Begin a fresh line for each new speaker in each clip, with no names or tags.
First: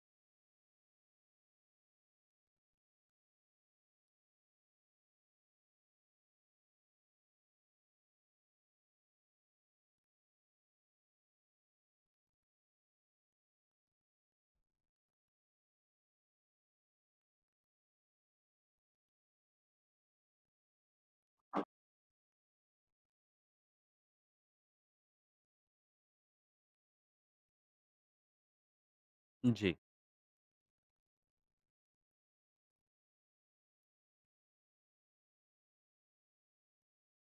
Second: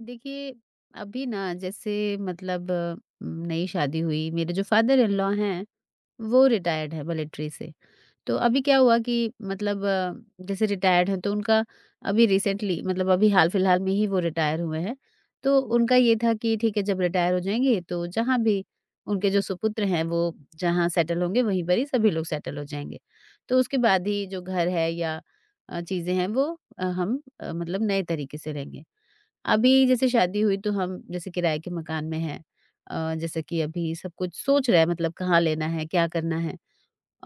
देखिए, अभी ना जैसे मतलब नई शादी हुई, मेरे जो फादर इन लॉ हैं, वो रिटायर्ड हैं मिलिट्री से। तो अभी क्या हुआ कि मतलब जैसे रिटायर्ड हैं, तो उनका अभी रिसेंटली मतलब अभी हाल-फिलहाल में ही वो रिटायर हुए हैं। तो उनका ये था कि ठीक है, जब रिटायर हो जाएँगे, तो जहाँ भी उनके जो सुपुत्र हैं, वो जहाँ सेटल होंगे, वहीं पर ही सभी लोग सेटल हो जाएँगे। तो उसके बाद ही जो घर है या चीज़ें हैं, वो हम मतलब नए तरीके से लेंगे। अभी
जी,
जैसे शादी हुई तो हम जैसे किराए के मकान में हैं। जैसे कि अभी सब कुछ सोच रहे हैं, मतलब कहाँ लेना है, क्या करना है,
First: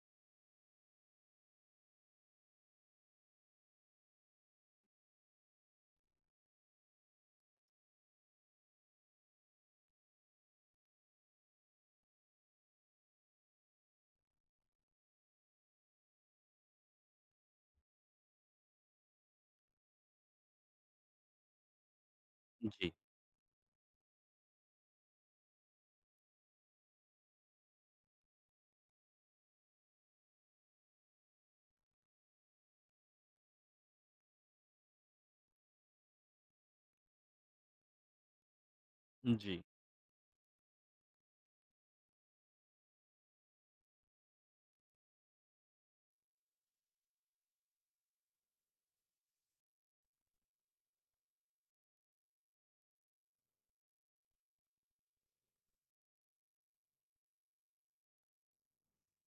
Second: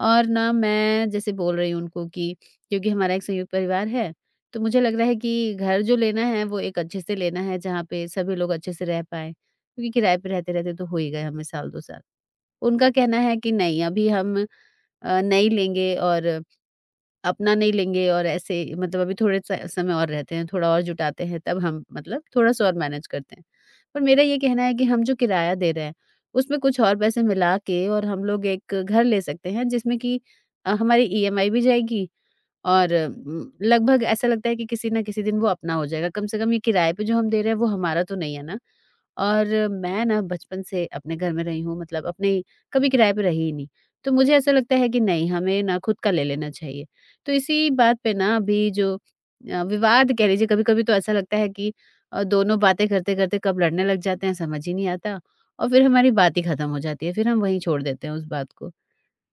और ना मैं जैसे बोल रही हूँ उनको कि क्योंकि हमारा एक संयुक्त परिवार है, तो मुझे लग रहा है कि घर जो लेना है वो एक अच्छे से लेना है, जहाँ पे सभी लोग अच्छे से रह पाएँ, क्योंकि किराए पे रहते-रहते तो हो ही गए हमें साल 2 साल। उनका कहना है कि नहीं, अभी हम नहीं लेंगे, और अपना नहीं लेंगे, और ऐसे मतलब अभी थोड़े स समय और रहते हैं, थोड़ा और जुटाते हैं, तब हम मतलब थोड़ा-सा और
जी,
मैनेज करते हैं। पर मेरा ये कहना है कि हम जो किराया दे रहे हैं, उसमें कुछ और पैसे मिला के और हम लोग एक घर ले सकते हैं, जिसमें कि हमारी ईएमआई भी जाएगी और लगभग ऐसा लगता है कि किसी ना किसी दिन वो अपना हो जाएगा। कम से कम ये किराए पे जो हम दे रहे हैं वो हमारा तो नहीं है ना। और
जी,
मैं ना बचपन से अपने घर में रही हूँ, मतलब अपने कभी किराए पे रही ही नहीं। तो मुझे ऐसा लगता है कि नहीं, हमें ना खुद का ले लेना चाहिए। तो इसी बात पे ना अभी जो विवाद कह लीजिए, कभी-कभी तो ऐसा लगता है कि दोनों बातें करते-करते कब लड़ने लग जाते हैं समझ ही नहीं आता, और फिर हमारी बात ही खत्म हो जाती है। फिर हम वहीं छोड़ देते हैं उस बात को।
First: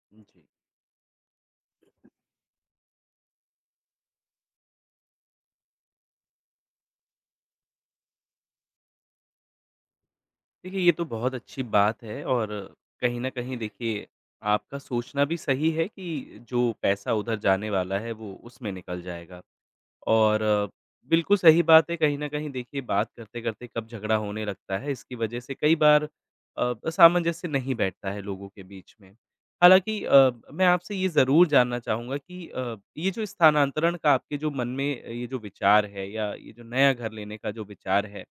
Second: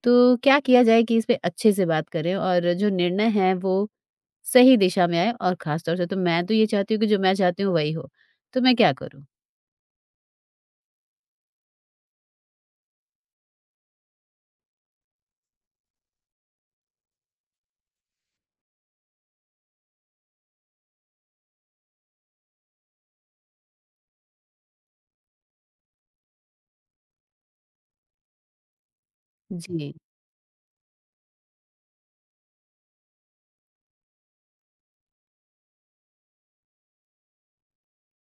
तो
जी।
क्या किया जाए कि इस पे अच्छे से बात करें, और जो निर्णय है वो सही दिशा में आए, और खास तौर से तो मैं तो ये चाहती हूँ कि जो मैं चाहती हूँ वही हो। तो मैं क्या करूँ?
देखिए, ये तो बहुत अच्छी बात है और कहीं न कहीं देखिए, आपका सोचना भी सही है कि जो पैसा उधर जाने वाला है, वो उसमें निकल जाएगा। और बिल्कुल सही बात है, कहीं न कहीं देखिए बात करते-करते कब झगड़ा होने लगता है, इसकी वजह से कई बार सामंजस्य नहीं बैठता है लोगों के बीच में।
जी।
हालाँकि मैं आपसे ये ज़रूर जानना चाहूँगा कि ये जो स्थानांतरण का आपके जो मन में ये जो विचार है या ये जो नया घर लेने का जो विचार है,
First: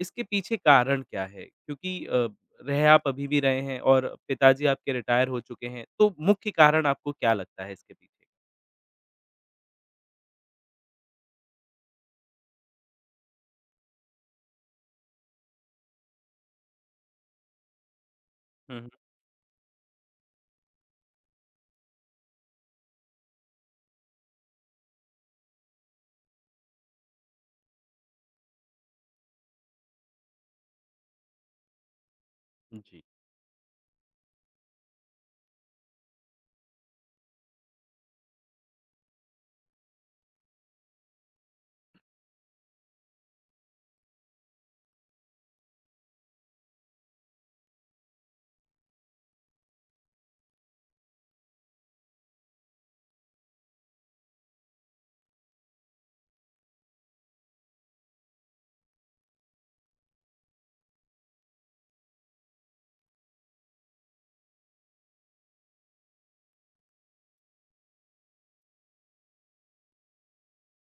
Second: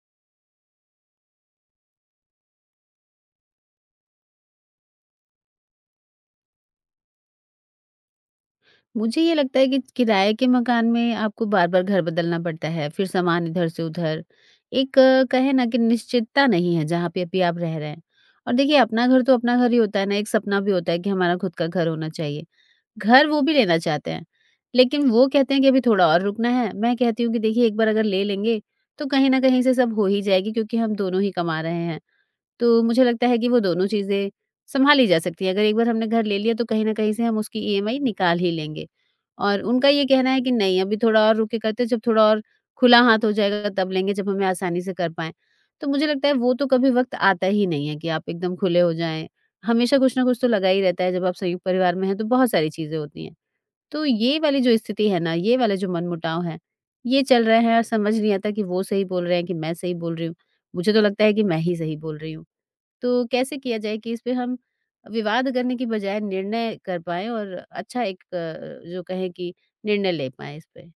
इसके पीछे कारण क्या है? क्योंकि अ, रह आप अभी भी रहे हैं और पिताजी आपके रिटायर हो चुके हैं, तो मुख्य कारण आपको क्या लगता है इसके पीछे?
मुझे ये लगता है कि किराए के मकान में आपको बार-बार घर बदलना पड़ता है, फिर सामान इधर से उधर। एक कहें ना कि निश्चितता नहीं है जहाँ पे अभी आप रह रहे हैं। और देखिए
हुँ, हुँ।
अपना घर तो अपना घर ही होता है ना, एक सपना भी होता है कि हमारा खुद का घर होना चाहिए। घर वो भी लेना चाहते हैं, लेकिन वो कहते हैं कि अभी थोड़ा और रुकना है। मैं कहती हूँ कि देखिए एक बार अगर ले लेंगे, तो कहीं न कहीं से सब हो ही जाएगी, क्योंकि हम दोनों ही कमा रहे हैं। तो
जी।
मुझे लगता है कि वो दोनों चीज़ें सँभाली जा सकती हैं। अगर एक बार हमने घर ले लिया तो कहीं न कहीं से हम उसकी ईएमआई निकाल ही लेंगे। और उनका ये कहना है कि नहीं, अभी थोड़ा और रुक के करते हैं, जब थोड़ा और खुला हाथ हो जाएगा तब लेंगे, जब हमें आसानी से कर पाएँ। तो मुझे लगता है वो तो कभी वक़्त आता ही नहीं है कि आप एकदम खुले हो जाएँ। हमेशा कुछ ना कुछ तो लगा ही रहता है, जब आप संयुक्त परिवार में हैं तो बहुत सारी चीज़ें होती हैं। तो ये वाली जो स्थिति है ना, ये वाला जो मनमुटाव है, ये चल रहा है, और समझ नहीं आता कि वो सही बोल रहे हैं कि मैं सही बोल रही हूँ। मुझे तो लगता है कि मैं ही सही बोल रही हूँ। तो कैसे किया जाए कि इसपे हम विवाद करने की बजाय निर्णय कर पाएँ, और अच्छा एक जो कहें कि निर्णय ले पाएँ इस पे?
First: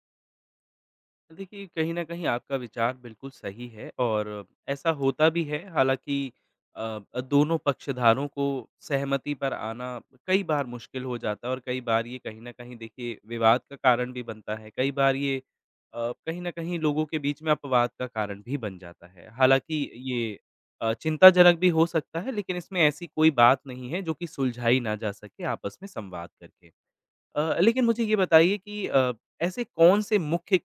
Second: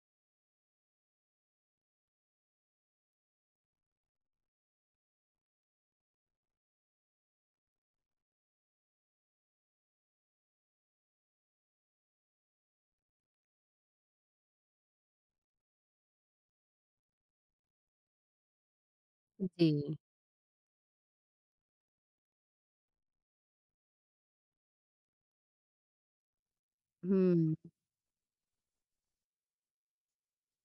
देखिए, कहीं न कहीं आपका विचार बिल्कुल सही है और ऐसा होता भी है। हालाँकि अ दोनों पक्षधारों को सहमति पर आना कई बार मुश्किल हो जाता है और कई बार ये कहीं न कहीं देखिए विवाद का कारण भी बनता है। कई बार ये कहीं न कहीं लोगों के बीच में अपवाद का कारण भी बन जाता है। हालाँकि
जी।
ये चिंताजनक भी हो सकता है लेकिन इसमें ऐसी कोई बात नहीं है जो कि सुलझाई ना जा सके आपस में संवाद करके।
हुँ।
लेकिन मुझे ये बताइए कि ऐसे कौन से मुख्य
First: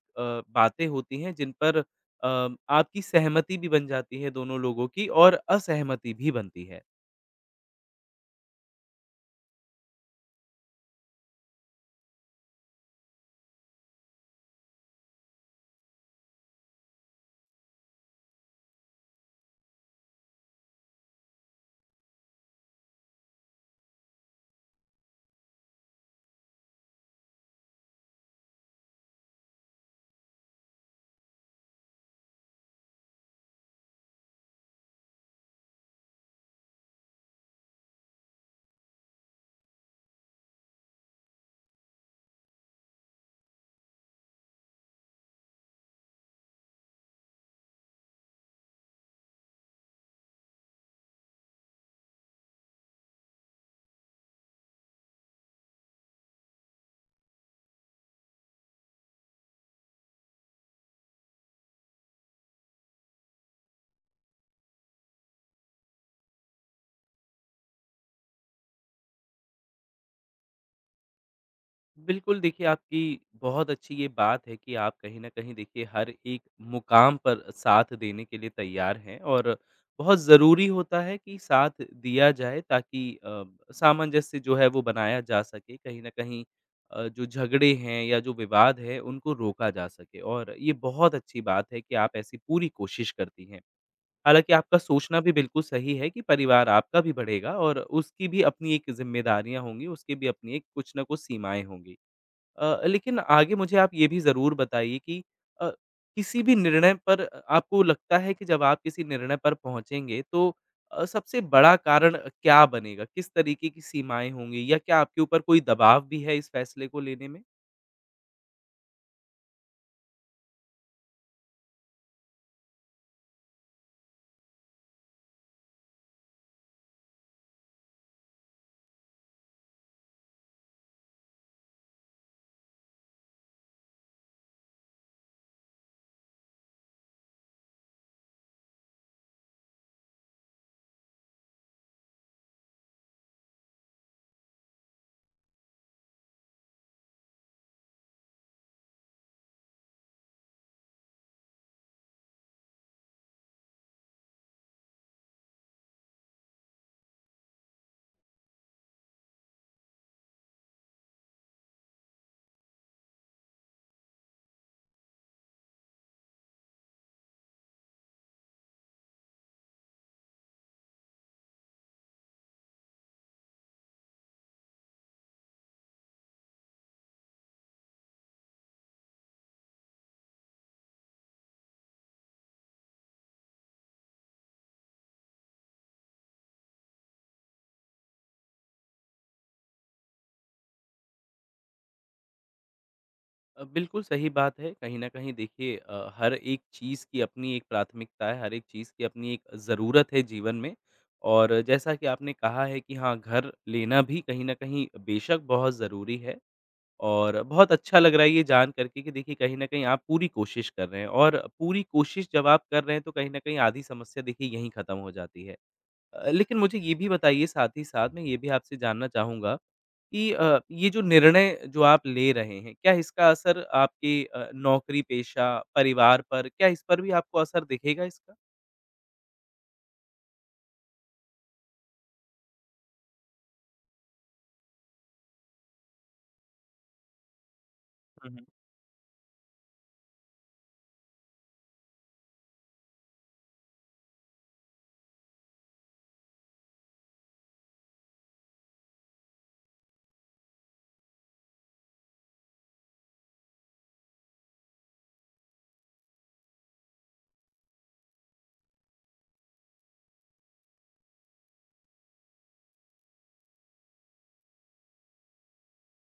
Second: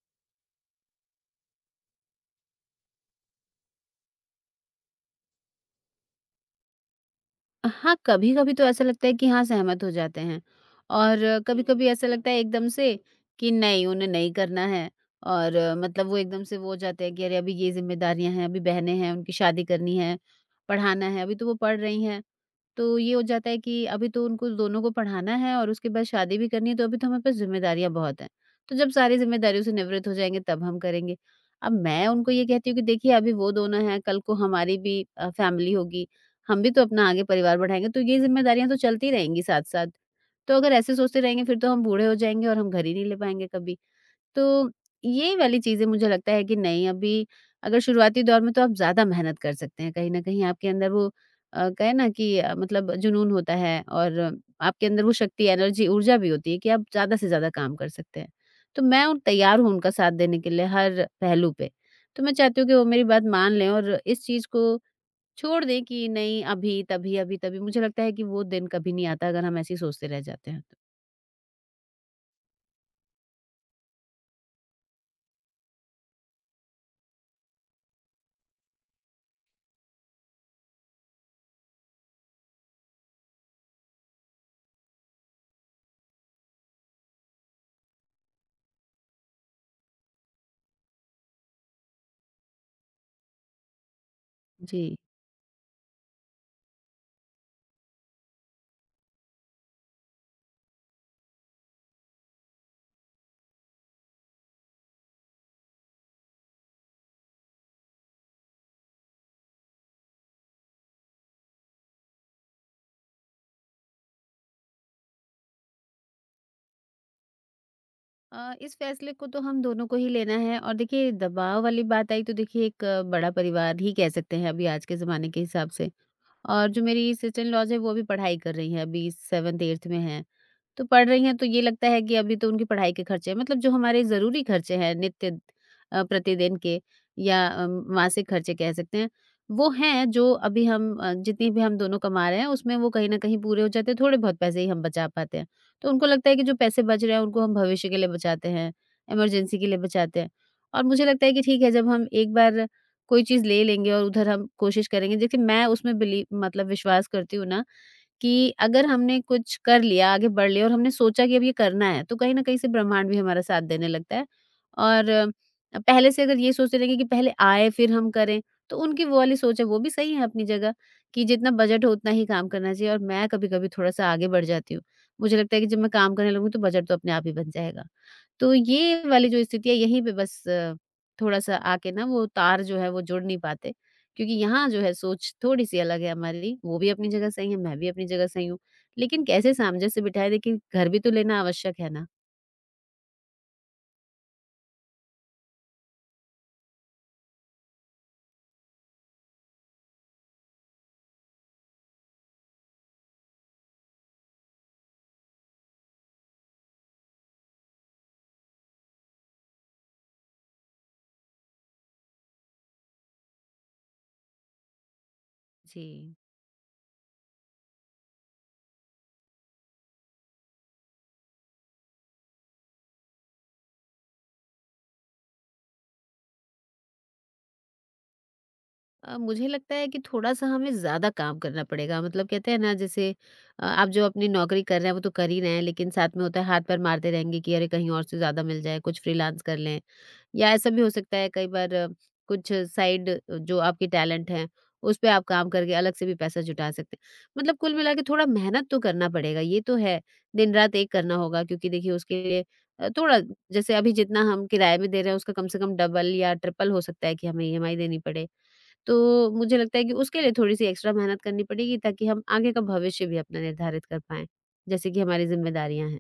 बातें होती हैं जिन पर आपकी सहमति भी बन जाती है दोनों लोगों की और असहमति भी बनती है?
हाँ, कभी-कभी तो ऐसा लगता है कि हाँ, सहमत हो जाते हैं, और कभी-कभी ऐसा लगता है एकदम से कि नहीं, उन्हें नहीं करना है, और मतलब वो एकदम से वो हो जाते हैं कि अरे! अभी ये ज़िम्मेदारियाँ हैं, अभी बहनें हैं, उनकी शादी करनी है, पढ़ाना है, अभी तो वो पढ़ रही हैं। तो ये हो जाता है कि अभी तो उनको दोनों को पढ़ाना है और उसके बाद शादी भी करनी है, तो अभी तो हमारे पास ज़िम्मेदारियाँ बहुत हैं। तो जब सारी ज़िम्मेदारियों से निवृत्त हो जाएँगे तब हम करेंगे। अब मैं उनको ये कहती हूँ कि देखिए अभी वो दोनों हैं, कल को हमारी भी फ़ैमिली होगी, हम भी तो अपना आगे परिवार बढ़ाएँगे, तो ये ज़िम्मेदारियाँ तो चलती रहेंगी साथ-साथ। तो अगर ऐसे सोचते रहेंगे फिर तो हम बूढ़े हो जाएँगे और हम घर ही नहीं ले पाएँगे कभी। तो ये वाली चीज़ें मुझे लगता है कि नहीं अभी, अगर शुरुआती दौर में तो आप ज़्यादा मेहनत कर सकते हैं। कहीं न कहीं आपके अंदर वो कहे ना कि मतलब जुनून होता है, और आपके अंदर वो शक्ति, एनर्जी, ऊर्जा भी होती है कि आप ज़्यादा से ज़्यादा काम कर सकते हैं। तो मैं उन तैयार हूँ उनका साथ देने के लिए हर पहलू पे। तो मैं चाहती हूँ कि वो मेरी बात मान लें और इस चीज़ को छोड़ दें कि नहीं अभी, तभी, अभी, तभी। मुझे लगता है कि वो दिन कभी नहीं आता अगर हम ऐसे ही सोचते रह जाते हैं तो।
बिल्कुल, देखिए आपकी बहुत अच्छी ये बात है कि आप कहीं न कहीं देखिए हर एक मुकाम पर साथ देने के लिए तैयार हैं और बहुत ज़रूरी होता है कि साथ दिया जाए ताकि सामंजस्य जो है वो बनाया जा सके। कहीं न कहीं जो झगड़े हैं या जो विवाद है उनको रोका जा सके और ये बहुत अच्छी बात है कि आप ऐसी पूरी कोशिश करती हैं। हालाँकि आपका
जी।
सोचना भी बिल्कुल सही है कि परिवार आपका भी बढ़ेगा और उसकी भी अपनी एक ज़िम्मेदारियाँ होंगी, उसकी भी अपनी एक कुछ न कुछ सीमाएँ होंगी। लेकिन आगे मुझे आप ये भी ज़रूर बताइए कि अ, किसी भी निर्णय पर आपको लगता है कि जब आप किसी निर्णय पर पहुँचेंगे तो सबसे बड़ा कारण क्या बनेगा? किस तरीके की सीमाएँ होंगी या क्या आपके ऊपर कोई दबाव भी है इस फैसले को लेने में?
इस फैसले को तो हम दोनों को ही लेना है, और देखिए दबाव वाली बात आई तो देखिए एक बड़ा परिवार ही कह सकते हैं अभी आज के ज़माने के हिसाब से, और जो मेरी सिस्टर इन लॉज़ हैं वो अभी पढ़ाई कर रही हैं, अभी 7th 8th में हैं। तो पढ़ रही हैं तो ये लगता है कि अभी तो उनकी पढ़ाई के खर्चे हैं, मतलब जो हमारे ज़रूरी खर्चे हैं, नित्य प्रतिदिन के या मासिक खर्चे कह सकते हैं, वो हैं जो अभी हम जितनी भी हम दोनों कमा रहे हैं उसमें वो कहीं न कहीं पूरे हो जाते हैं, थोड़े बहुत पैसे ही हम बचा पाते हैं। तो उनको लगता है कि जो पैसे बच रहे हैं उनको हम भविष्य के लिए बचाते हैं, इमरजेंसी के लिए बचाते हैं। और मुझे लगता है कि ठीक है, जब हम एक बार कोई चीज़ ले लेंगे और उधर हम कोशिश करेंगे। देखिए मैं उसमें बिली मतलब विश्वास करती हूँ ना कि अगर हमने कुछ कर लिया, आगे बढ़ लिया और हमने सोचा कि अब ये करना है, तो कहीं न कहीं से ब्रह्मांड भी हमारा साथ देने लगता है। और पहले से अगर ये सोचते रहेंगे कि पहले आए फिर हम करें, तो उनकी वो वाली सोच है, वो भी सही है अपनी जगह, कि जितना बजट हो उतना ही काम करना चाहिए, और मैं कभी-कभी थोड़ा-सा आगे बढ़ जाती हूँ। मुझे लगता है कि जब मैं काम करने लगूँ तो बजट तो अपने आप ही बन जाएगा। तो ये वाली जो स्थिति है यहीं पे बस थोड़ा-सा आके ना वो तार जो है वो जुड़ नहीं पाते, क्योंकि यहाँ जो है सोच थोड़ी-सी अलग है हमारी, वो भी अपनी जगह सही है, मैं भी अपनी जगह सही हूँ। लेकिन कैसे सामंजस्य बिठाएँ, देखिए घर भी तो लेना आवश्यक है ना।
बिल्कुल सही बात है। कहीं न कहीं देखिए हर एक चीज़ की अपनी एक प्राथमिकता है, हर एक चीज़ की अपनी एक ज़रूरत है जीवन में। और जैसा कि आपने कहा है कि हाँ, घर लेना भी कहीं न कहीं बेशक बहुत ज़रूरी है। और बहुत अच्छा लग रहा है ये जान कर के कि देखिए कहीं न कहीं आप पूरी कोशिश कर रहे हैं और पूरी कोशिश जब आप कर रहे हैं तो कहीं न कहीं आधी समस्या देखिए यहीं ख़त्म हो जाती है।
जी।
लेकिन मुझे ये भी बताइए साथ ही साथ मैं ये भी आपसे जानना चाहूँगा कि ये जो निर्णय जो आप ले रहे हैं, क्या इसका असर आपके नौकरी, पेशा, परिवार पर क्या इस पर भी आपको असर दिखेगा इसका?
मुझे लगता है कि थोड़ा-सा हमें ज़्यादा काम करना पड़ेगा, मतलब कहते हैं ना जैसे आप जो अपनी नौकरी कर रहे हैं वो तो कर ही रहे हैं, लेकिन साथ में होता है हाथ-पैर मारते रहेंगे कि अरे कहीं और से ज़्यादा मिल जाए, कुछ फ्रीलांस कर लें, या ऐसा भी हो सकता है कई बार कुछ साइड जो आपके टैलेंट हैं उस पे आप काम करके अलग से भी पैसा जुटा सकते हैं, मतलब कुल मिला के थोड़ा मेहनत तो करना पड़ेगा, ये तो है, दिन रात एक करना होगा, क्योंकि देखिए उसके लिए थोड़ा जैसे अभी जितना हम किराए में दे रहे हैं उसका कम से कम डबल या ट्रिपल हो सकता है कि हमें ईएमआई देनी पड़े। तो मुझे लगता है कि उसके लिए थोड़ी सी एक्स्ट्रा मेहनत करनी पड़ेगी ताकि हम आगे का भविष्य भी अपना निर्धारित कर पाए, जैसे कि हमारी जिम्मेदारियां हैं।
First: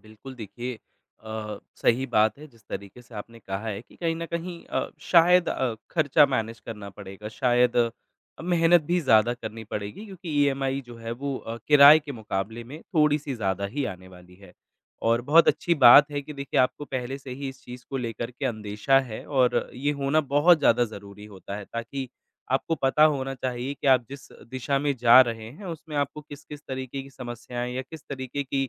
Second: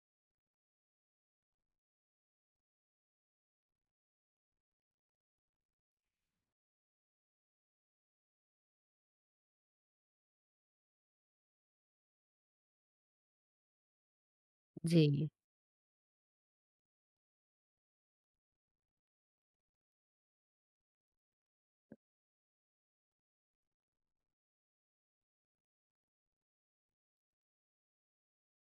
बिल्कुल देखिए सही बात है जिस तरीके से आपने कहा है कि कहीं न कहीं शायद खर्चा मैनेज करना पड़ेगा, शायद मेहनत भी ज़्यादा करनी पड़ेगी क्योंकि ईएमआई जो है वो किराए के मुकाबले में थोड़ी-सी ज़्यादा ही आने वाली है। और
जी।
बहुत अच्छी बात है कि देखिए आपको पहले से ही इस चीज़ को लेकर के अंदेशा है और ये होना बहुत ज़्यादा ज़रूरी होता है ताकि आपको पता होना चाहिए कि आप जिस दिशा में जा रहे हैं उसमें आपको किस-किस तरीके की समस्याएँ या किस तरीके की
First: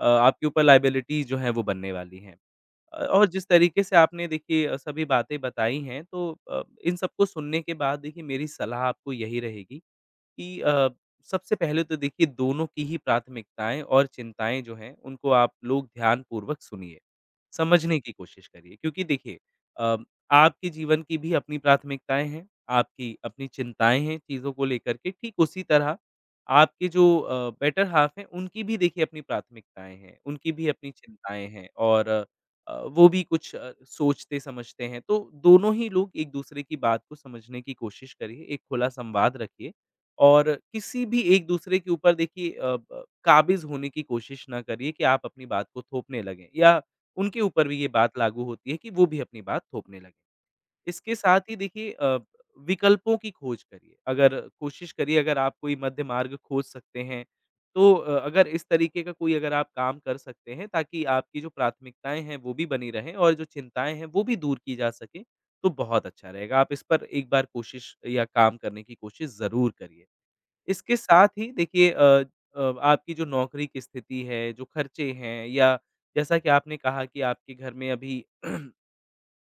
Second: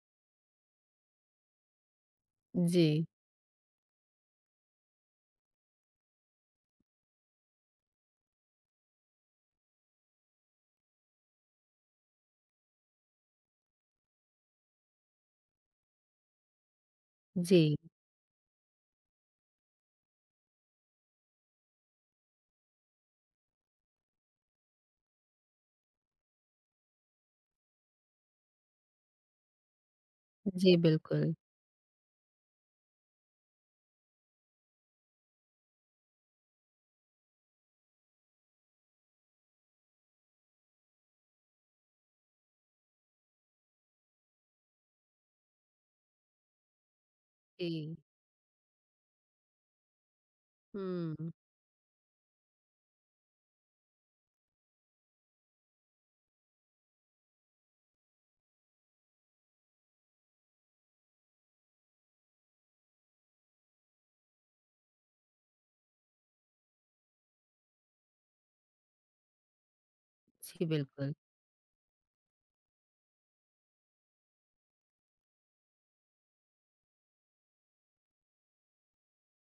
आपके ऊपर लायबिलिटी जो है वो बनने वाली हैं।
जी।
और जिस तरीके से आपने देखिए सभी बातें बताई हैं तो इन सबको सुनने के बाद देखिए मेरी सलाह आपको यही रहेगी कि सबसे पहले तो देखिए दोनों की ही प्राथमिकताएँ और चिंताएँ जो हैं, उनको आप लोग ध्यानपूर्वक सुनिए,
जी।
समझने की कोशिश करिए। क्योंकि देखिए अ, आपके जीवन की भी अपनी प्राथमिकताएँ हैं, आपकी अपनी चिंताएँ हैं चीज़ों को लेकर के, ठीक उसी तरह आपके जो बेटर हाल्फ़ हैं, उनकी भी देखिए अपनी प्राथमिकताएँ हैं, उनकी भी
जी,
अपनी
बिल्कुल।
चिंताएँ हैं और वो भी कुछ सोचते-समझते हैं। तो दोनों ही लोग एक-दूसरे की बात को समझने की कोशिश करिए, एक खुला संवाद रखिए और किसी भी एक-दूसरे के ऊपर देखिए अ, ब काबिज़ होने की कोशिश ना करिए कि आप अपनी बात को थोपने लगें या उनके ऊपर भी ये
जी।
बात लागू होती है कि वो भी अपनी बात थोपने लगें। इसके
हुँ।
साथ ही देखिए विकल्पों की खोज करिए। अगर कोशिश करिए अगर आप कोई मध्य मार्ग खोज सकते हैं, तो अगर इस तरीके का कोई अगर आप काम कर सकते हैं ताकि आपकी जो प्राथमिकताएँ हैं वो भी बनी रहें और जो चिंताएँ हैं वो भी दूर की जा सकें, तो बहुत अच्छा रहेगा। आप इस पर एक बार कोशिश या काम करने की कोशिश ज़रूर करिए।
जी,
इसके
बिल्कुल।
साथ ही देखिए आपकी जो नौकरी की स्थिति है, जो खर्चे हैं या जैसा कि आपने कहा कि आपके घर में अभी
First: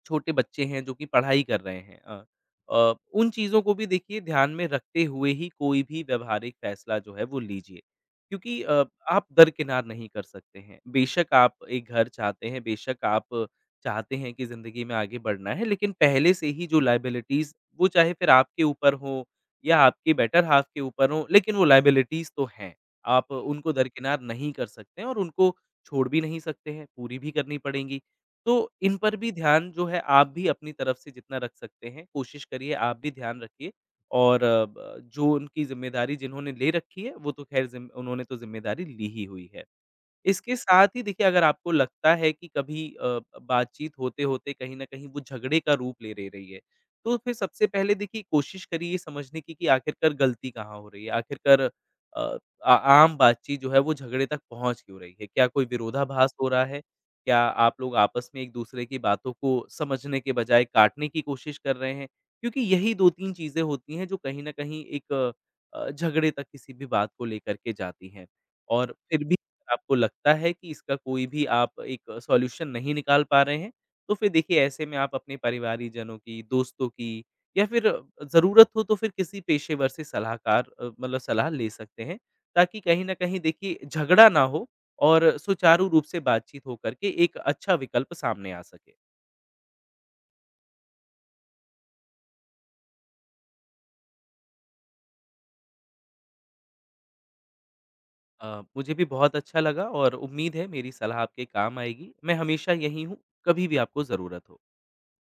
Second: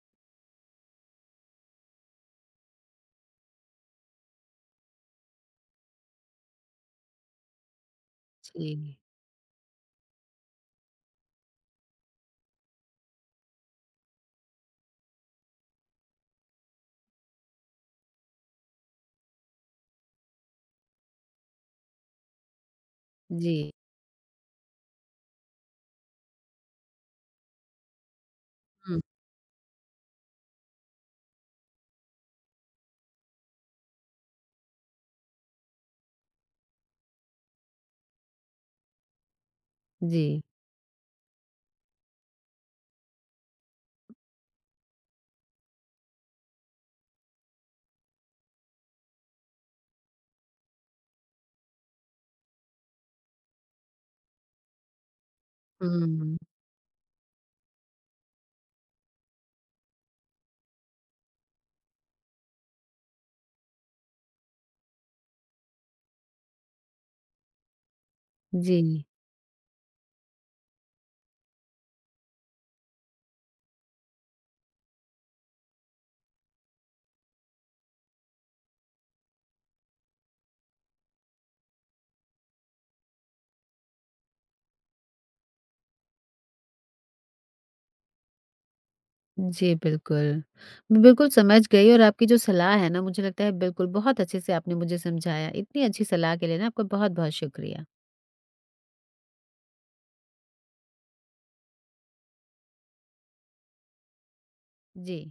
छोटे बच्चे हैं जो कि पढ़ाई कर रहे हैं उन चीज़ों को भी देखिए ध्यान में रखते हुए ही कोई भी व्यावहारिक फ़ैसला जो है वो लीजिए। क्योंकि
जी,
आप दरकिनार नहीं कर सकते हैं। बेशक आप एक घर चाहते हैं, बेशक आप चाहते हैं कि ज़िंदगी में आगे बढ़ना है, लेकिन पहले से ही जो लायबिलिटीज़ वो चाहे फिर आपके ऊपर हो या आपके बेटर हाल्फ़ के ऊपर हो, लेकिन वो लायबिलिटीज़ तो हैं। आप
जी।
उनको दरकिनार नहीं कर सकते हैं और उनको छोड़ भी नहीं सकते हैं, पूरी भी करनी पड़ेंगी। तो इन
हुँ,
पर भी ध्यान जो है आप भी अपनी तरफ से जितना रख सकते हैं, कोशिश करिए आप भी ध्यान रखिए और अ, ब जो उनकी ज़िम्मेदारी जिन्होंने ले रखी है, वो तो ख़ैर ज़िम उन्होंने तो ज़िम्मेदारी ली ही हुई है।
जी।
इसके साथ ही देखिए अगर आपको लगता है कि कभी बातचीत होते-होते कहीं न कहीं वो झगड़े का रूप ले ले रही है, तो फिर सबसे पहले देखिए कोशिश करिए समझने की कि आखिरकार गलती कहाँ हो रही है? आखिरकार अ, आ आम बातचीत जो है वो झगड़े तक पहुँच क्यों रही है? क्या कोई विरोधाभास
हुँ,
हो रहा है? क्या आप लोग आपस में एक-दूसरे की बातों को समझने के बजाय काटने की कोशिश कर रहे हैं? क्योंकि यही 2-3 चीज़ें होती हैं जो कहीं न कहीं एक झगड़े तक किसी भी बात को लेकर के जाती हैं।
जी।
और फिर भी आपको लगता है कि इसका कोई भी आप एक सॉल्यूशन नहीं निकाल पा रहे हैं, तो फिर देखिए ऐसे में आप अपने परिवारीजनों की, दोस्तों की या फिर ज़रूरत हो तो फिर किसी पेशेवर से सलाहकार मतलब सलाह ले सकते हैं, ताकि कहीं न कहीं देखिए झगड़ा ना हो और सुचारू रूप से बातचीत हो करके एक अच्छा विकल्प सामने आ सके।
जी, बिल्कुल। मैं बिल्कुल समझ गई, और आपकी जो सलाह है ना, मुझे लगता है बिल्कुल बहुत अच्छे से आपने मुझे समझाया। इतनी अच्छी सलाह के लिए ना आपका बहुत-बहुत शुक्रिया।
मुझे भी बहुत अच्छा लगा और उम्मीद है मेरी सलाह आपके काम आएगी। मैं हमेशा यहीं हूँ, कभी भी आपको ज़रूरत हो।
जी।